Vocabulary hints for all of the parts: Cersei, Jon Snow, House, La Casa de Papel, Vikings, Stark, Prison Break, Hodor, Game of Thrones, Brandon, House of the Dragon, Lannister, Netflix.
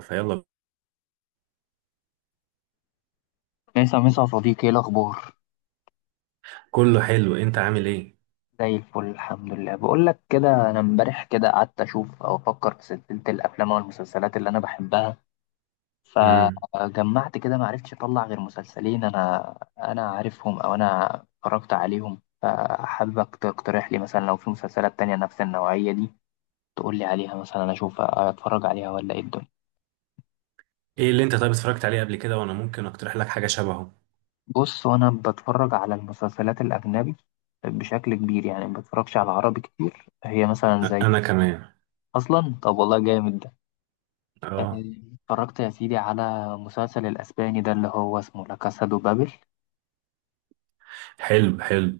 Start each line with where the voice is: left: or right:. right: فيلا.
left: مسا مسا يا صديقي، ايه الاخبار؟
right: كله حلو، انت عامل ايه؟
left: زي الفل الحمد لله. بقول لك كده، انا امبارح كده قعدت اشوف او افكر في سلسله الافلام والمسلسلات اللي انا بحبها،
right: امم
left: فجمعت كده ما عرفتش اطلع غير مسلسلين انا عارفهم او انا اتفرجت عليهم، فحاببك تقترح لي مثلا لو في مسلسلات تانية نفس النوعيه دي تقول لي عليها، مثلا انا اشوف اتفرج عليها ولا ايه الدنيا.
right: ايه اللي انت، طيب، اتفرجت عليه قبل كده وانا ممكن اقترح لك حاجه شبهه؟
left: بص، وانا بتفرج على المسلسلات الاجنبي بشكل كبير، يعني ما بتفرجش على عربي كتير. هي مثلا زي
right: انا كمان.
left: اصلا، طب والله جامد ده. آه،
right: اه.
left: اتفرجت يا سيدي على مسلسل الاسباني ده اللي هو اسمه لا كاسا دو بابل،
right: حلو حلو.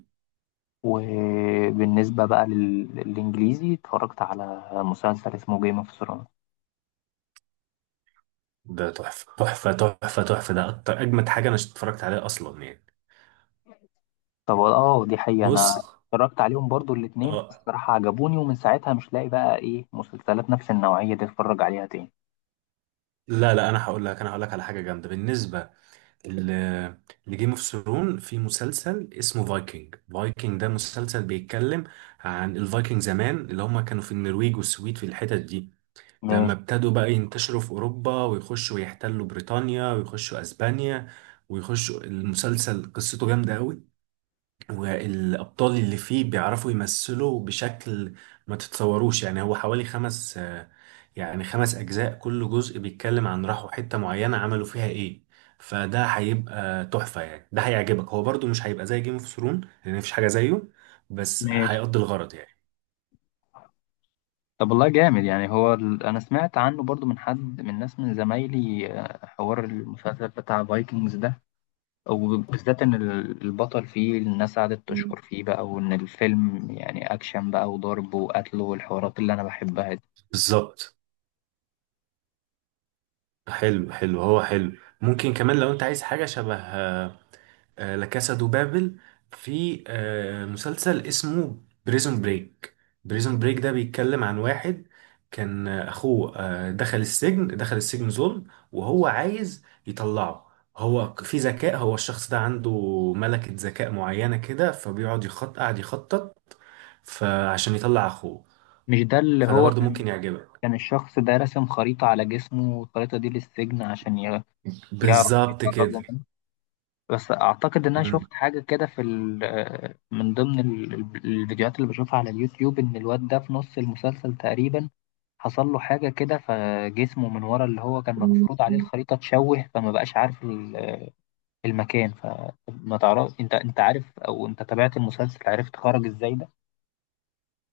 left: وبالنسبه بقى للانجليزي اتفرجت على مسلسل اسمه جيم اوف ثرونز.
right: ده تحفه تحفه تحفه تحفه، ده اكتر اجمد حاجه انا اتفرجت عليها اصلا يعني.
left: طب اه، دي حقيقه، انا
right: بص.
left: اتفرجت عليهم برضو الاتنين،
right: اه.
left: الصراحه عجبوني، ومن ساعتها مش لاقي بقى ايه مسلسلات نفس النوعيه دي اتفرج عليها تاني.
right: لا، انا هقول لك على حاجه جامده بالنسبه ل- لجيم اوف ثرون. في مسلسل اسمه فايكنج. فايكنج ده مسلسل بيتكلم عن الفايكنج زمان، اللي هم كانوا في النرويج والسويد في الحتت دي. لما
left: ماشي.
right: ابتدوا بقى ينتشروا في أوروبا ويخشوا ويحتلوا بريطانيا ويخشوا أسبانيا ويخشوا، المسلسل قصته جامدة قوي، والأبطال اللي فيه بيعرفوا يمثلوا بشكل ما تتصوروش. يعني هو حوالي خمس يعني خمس أجزاء، كل جزء بيتكلم عن راحوا حتة معينة عملوا فيها إيه. فده هيبقى تحفة يعني، ده هيعجبك. هو برضو مش هيبقى زي جيم اوف ثرون لأن مفيش حاجة زيه، بس
left: ماشي.
right: هيقضي الغرض يعني.
left: طب والله جامد يعني. هو انا سمعت عنه برضو من حد من ناس من زمايلي، حوار المسلسل بتاع فايكنجز ده، وبالذات إن البطل فيه الناس قعدت
right: مم.
left: تشكر فيه بقى، وإن الفيلم يعني أكشن بقى وضرب وقتل والحوارات اللي أنا بحبها دي.
right: بالظبط. حلو حلو، هو حلو. ممكن كمان لو انت عايز حاجة شبه لا كاسا دو بابل، في مسلسل اسمه بريزون بريك. بريزون بريك ده بيتكلم عن واحد كان اخوه دخل السجن ظلم، وهو عايز يطلعه. هو في ذكاء، هو الشخص ده عنده ملكة ذكاء معينة كده، فبيقعد يخط، قاعد يخطط فعشان يطلع اخوه.
left: مش ده اللي
right: فده
left: هو
right: برضه
left: كان؟
right: ممكن يعجبك.
left: كان الشخص ده راسم خريطة على جسمه والخريطة دي للسجن عشان يعرف
right: بالظبط
left: يتفرغ
right: كده.
left: منه. بس أعتقد إن أنا شفت حاجة كده في من ضمن الفيديوهات اللي بشوفها على اليوتيوب، إن الواد ده في نص المسلسل تقريبا حصل له حاجة كده فجسمه من ورا، اللي هو كان مفروض عليه
right: مم.
left: الخريطة اتشوه فما بقاش عارف المكان. فما تعرف انت عارف او انت تابعت المسلسل، عرفت خرج ازاي ده؟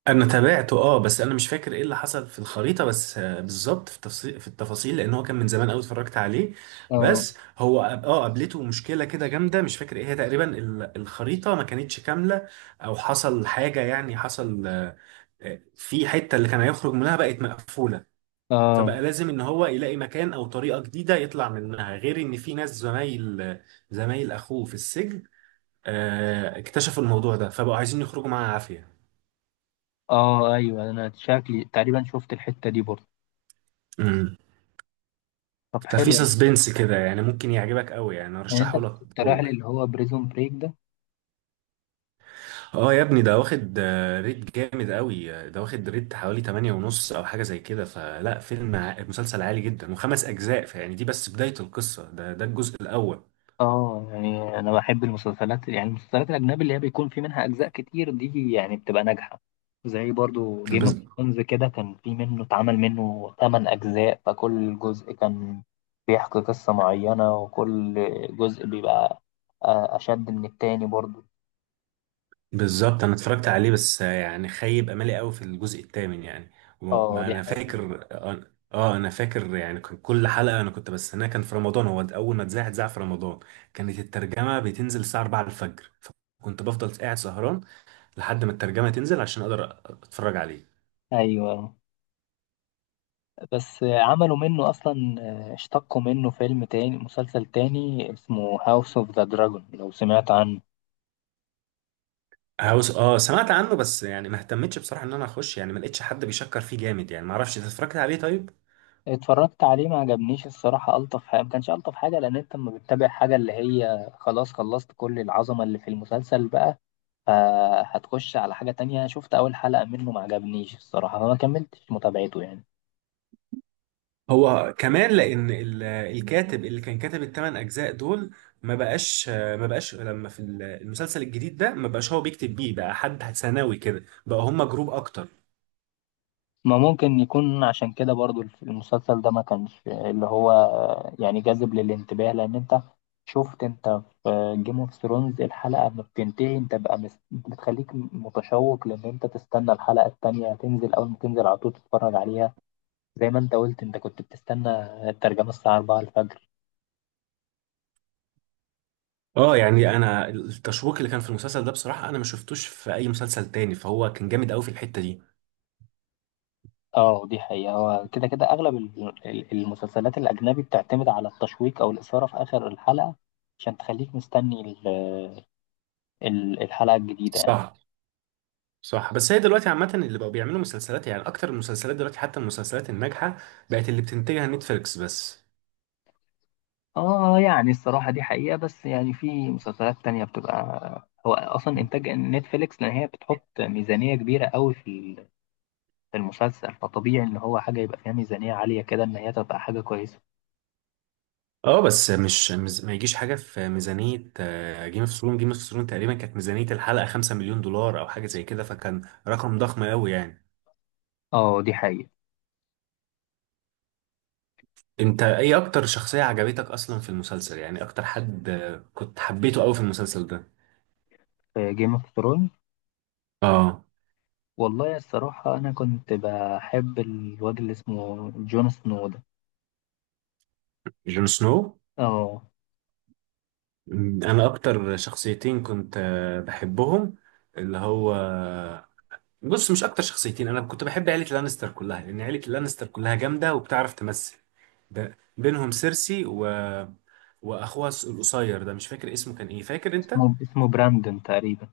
right: انا تابعته، اه، بس انا مش فاكر ايه اللي حصل في الخريطه بس بالظبط في التفاصيل، في التفاصيل، لان هو كان من زمان قوي اتفرجت عليه.
left: اه.
right: بس هو قابلته مشكله كده جامده، مش فاكر ايه هي تقريبا. الخريطه ما كانتش كامله، او حصل حاجه يعني، حصل في حته اللي كان هيخرج منها بقت مقفوله.
left: اه.
right: فبقى لازم ان هو يلاقي مكان او طريقه جديده يطلع منها، غير ان في ناس زمايل، اخوه في السجن اكتشفوا الموضوع ده، فبقوا عايزين يخرجوا معاه عافيه.
left: اه. ايوه، انا شكلي تقريبا شفت الحتة دي برضه. طب
right: ففي
left: حلو.
right: سسبنس كده يعني، ممكن يعجبك قوي يعني،
left: يعني انت
right: ارشحه لك
left: كنت رايح
right: بقوه يعني.
left: اللي هو بريزون بريك ده؟
right: اه يا ابني، ده واخد ريت جامد قوي ده واخد ريت حوالي 8 ونص او حاجه زي كده. فلا، فيلم، مسلسل عالي جدا، وخمس اجزاء. فيعني دي بس بدايه القصه، ده ده الجزء الاول
left: اه، يعني انا بحب المسلسلات، يعني المسلسلات الاجنبي اللي هي بيكون في منها اجزاء كتير دي، يعني بتبقى ناجحه. زي برضو جيم
right: بس.
left: اوف ثرونز كده، كان في منه اتعمل منه 8 اجزاء، فكل جزء كان بيحكي قصه معينه، وكل جزء بيبقى اشد من التاني برضو.
right: بالظبط. انا اتفرجت عليه، بس يعني خيب املي قوي في الجزء الثامن يعني.
left: اه
right: ما
left: دي
right: انا
left: حقيقه.
right: فاكر، اه، انا فاكر يعني كان كل حلقه انا كنت بستناها. كان في رمضان، هو اول ما اتذاع في رمضان، كانت الترجمه بتنزل الساعه 4 الفجر، فكنت بفضل قاعد سهران لحد ما الترجمه تنزل عشان اقدر اتفرج عليه.
left: ايوه بس عملوا منه اصلا، اشتقوا منه فيلم تاني، مسلسل تاني اسمه هاوس اوف ذا دراجون، لو سمعت عنه.
right: هاوس، اه سمعت عنه بس يعني ما اهتمتش بصراحه ان انا اخش، يعني ما لقيتش حد بيشكر فيه جامد يعني. ما اعرفش، انت اتفرجت عليه طيب؟
left: اتفرجت عليه ما عجبنيش الصراحة. ألطف حاجة، ما كانش ألطف حاجة، لأن أنت لما بتتابع حاجة اللي هي خلاص خلصت كل العظمة اللي في المسلسل بقى، فهتخش على حاجة تانية. شفت أول حلقة منه ما عجبنيش الصراحة، فما كملتش متابعته يعني.
right: هو كمان لان الكاتب اللي كان كاتب الثمان اجزاء دول ما بقاش لما في المسلسل الجديد ده. ما بقاش هو بيكتب بيه، بقى حد ثانوي كده، بقى هم جروب اكتر.
left: ما ممكن يكون عشان كده برضو المسلسل ده ما كانش اللي هو يعني جاذب للانتباه، لأن أنت شفت أنت في جيم اوف ثرونز، الحلقة ما بتنتهي أنت بقى بتخليك متشوق لأن أنت تستنى الحلقة التانية تنزل، أول ما تنزل على طول تتفرج عليها. زي ما انت قلت، انت كنت بتستنى الترجمة الساعة 4 الفجر.
right: اه يعني انا التشويق اللي كان في المسلسل ده بصراحة انا ما شفتوش في اي مسلسل تاني، فهو كان جامد قوي في الحتة دي.
left: اه دي حقيقة، هو كده كده اغلب المسلسلات الاجنبي بتعتمد على التشويق او الاثارة في اخر الحلقة عشان تخليك مستني الحلقة الجديدة يعني.
right: صح. صح. بس هي دلوقتي عامة اللي بقوا بيعملوا مسلسلات، يعني اكتر المسلسلات دلوقتي حتى المسلسلات الناجحة بقت اللي بتنتجها نتفليكس بس.
left: اه، يعني الصراحة دي حقيقة، بس يعني في مسلسلات تانية بتبقى هو اصلا انتاج نتفليكس، لان هي بتحط ميزانية كبيرة قوي في في المسلسل، فطبيعي ان هو حاجة يبقى فيها ميزانية عالية كده ان هي تبقى حاجة كويسة.
right: اه بس مش ما يجيش حاجه في ميزانيه جيم اوف ثرون. جيم اوف ثرون تقريبا كانت ميزانيه الحلقه 5 مليون دولار او حاجه زي كده، فكان رقم ضخم قوي يعني.
left: اه دي حقيقة.
right: انت ايه اكتر شخصيه عجبتك اصلا في المسلسل؟ يعني اكتر حد كنت حبيته قوي في المسلسل ده.
left: في جيم اوف،
right: اه.
left: والله الصراحة أنا كنت بحب الواد اللي اسمه جون سنو ده.
right: جون سنو.
left: اه.
right: انا اكتر شخصيتين كنت بحبهم، اللي هو، بص، مش اكتر شخصيتين، انا كنت بحب عيله لانستر كلها، لان عيله لانستر كلها جامده وبتعرف تمثل. بينهم سيرسي، و واخوها القصير ده، مش فاكر اسمه كان ايه، فاكر انت؟
left: اسمه اسمه براندون تقريبا.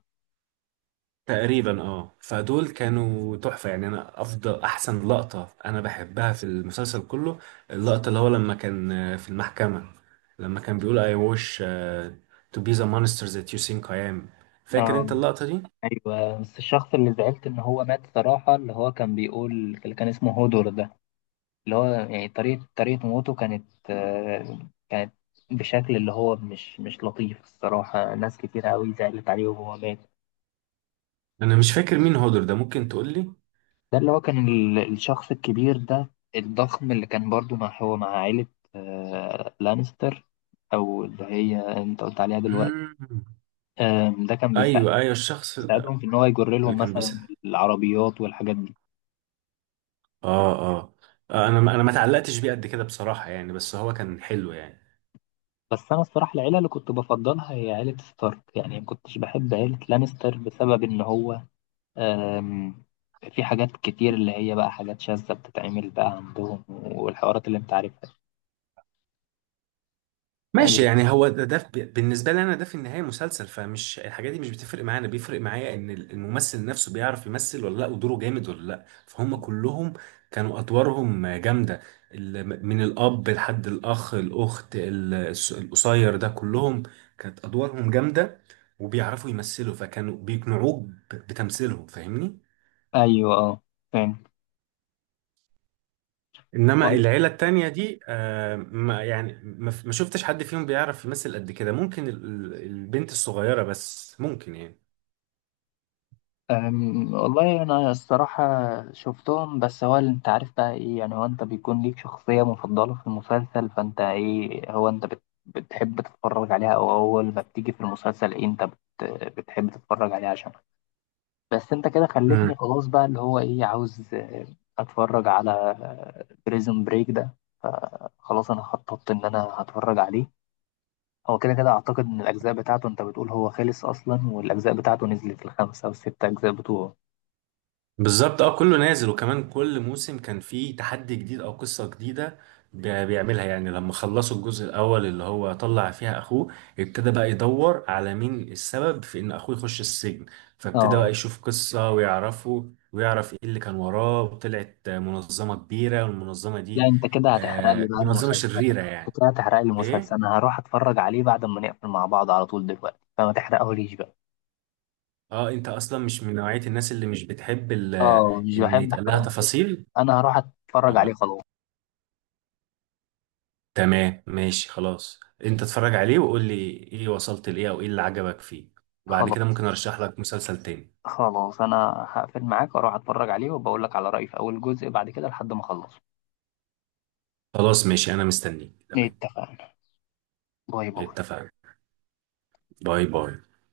right: تقريبا، اه. فدول كانوا تحفة يعني. انا افضل احسن لقطة انا بحبها في المسلسل كله، اللقطة اللي هو لما كان في المحكمة لما كان بيقول I wish to be the monster that you think I am. فاكر انت
left: اه،
right: اللقطة دي؟
left: أيوة. بس الشخص اللي زعلت إن هو مات صراحة، اللي هو كان بيقول، اللي كان اسمه هودور ده، اللي هو يعني طريقة موته كانت آه، كانت بشكل اللي هو مش لطيف الصراحة، ناس كتير أوي زعلت عليه وهو مات.
right: انا مش فاكر مين هودر ده، ممكن تقول لي؟
left: ده اللي هو كان الشخص الكبير ده الضخم، اللي كان برضو مع، هو مع عائلة لانستر، أو اللي هي أنت قلت عليها دلوقتي.
right: مم.
left: ده كان بيساعد،
right: ايوه ايوه الشخص
left: بيساعدهم
right: ده،
left: في إن هو يجر
right: اللي
left: لهم
right: كان
left: مثلا
right: بيسأل.
left: العربيات والحاجات دي.
right: اه اه. انا انا ما تعلقتش بيه قد كده بصراحة يعني، بس هو كان حلو يعني.
left: بس أنا الصراحة العيلة اللي كنت بفضلها هي عيلة ستارك، يعني ما كنتش بحب عيلة لانستر بسبب إن هو، آم، في حاجات كتير اللي هي بقى حاجات شاذة بتتعمل بقى عندهم، والحوارات اللي أنت عارفها.
right: ماشي. يعني هو ده، ده بالنسبة لي أنا، ده في النهاية مسلسل، فمش الحاجات دي مش بتفرق معايا. أنا بيفرق معايا إن الممثل نفسه بيعرف يمثل ولا لأ، ودوره جامد ولا لأ. فهم كلهم كانوا أدوارهم جامدة، من الأب لحد الأخ، الأخت، القصير ده، كلهم كانت أدوارهم جامدة، وبيعرفوا يمثلوا، فكانوا بيقنعوك بتمثيلهم. فاهمني؟
left: أيوه أه، فاهم.
right: انما العيله التانية دي، آه، ما يعني، ما شفتش حد فيهم بيعرف يمثل قد كده، ممكن البنت الصغيره بس ممكن يعني.
left: والله أنا الصراحة شفتهم، بس هو اللي أنت عارف بقى إيه، يعني هو أنت بيكون ليك شخصية مفضلة في المسلسل، فأنت إيه، هو أنت بتحب تتفرج عليها، أو أول ما بتيجي في المسلسل إيه أنت بتحب تتفرج عليها عشان. بس أنت كده خلتني خلاص بقى، اللي هو إيه، عاوز أتفرج على بريزون بريك ده، فخلاص أنا خططت إن أنا هتفرج عليه. هو كده كده أعتقد إن الأجزاء بتاعته، أنت بتقول هو خلص أصلا، والأجزاء بتاعته نزلت الخمسة أو الست أجزاء بتوعه.
right: بالظبط. اه كله نازل، وكمان كل موسم كان فيه تحدي جديد او قصة جديدة بيعملها يعني. لما خلصوا الجزء الاول اللي هو طلع فيها اخوه، ابتدى بقى يدور على مين السبب في ان اخوه يخش السجن، فابتدى
left: اه.
right: بقى يشوف قصة ويعرفه، ويعرف ايه اللي كان وراه، وطلعت منظمة كبيرة، والمنظمة
left: لا،
right: دي
left: انت كده هتحرق لي
right: آه
left: بقى
right: منظمة
left: المسلسل.
right: شريرة
left: انت
right: يعني.
left: كده هتحرق لي المسلسل،
right: ايه؟
left: انا هروح اتفرج عليه بعد ما نقفل مع بعض على طول دلوقتي، فما تحرقهوليش بقى.
right: اه انت اصلا مش من نوعية الناس اللي مش بتحب
left: اه، مش
right: ان
left: بحب
right: يتقال
left: احرق
right: لها
left: المسلسل.
right: تفاصيل.
left: انا هروح اتفرج عليه
right: آه.
left: خلاص.
right: تمام ماشي خلاص. انت اتفرج عليه وقول لي ايه، وصلت لايه او ايه اللي عجبك فيه، وبعد كده
left: خلاص.
right: ممكن ارشح لك مسلسل تاني.
left: خلاص انا هقفل معاك واروح اتفرج عليه، وبقول لك على رأيي في اول جزء بعد كده لحد ما اخلصه.
right: خلاص ماشي، انا مستنيك. تمام،
left: اتفقنا. باي باي.
right: اتفقنا. باي باي.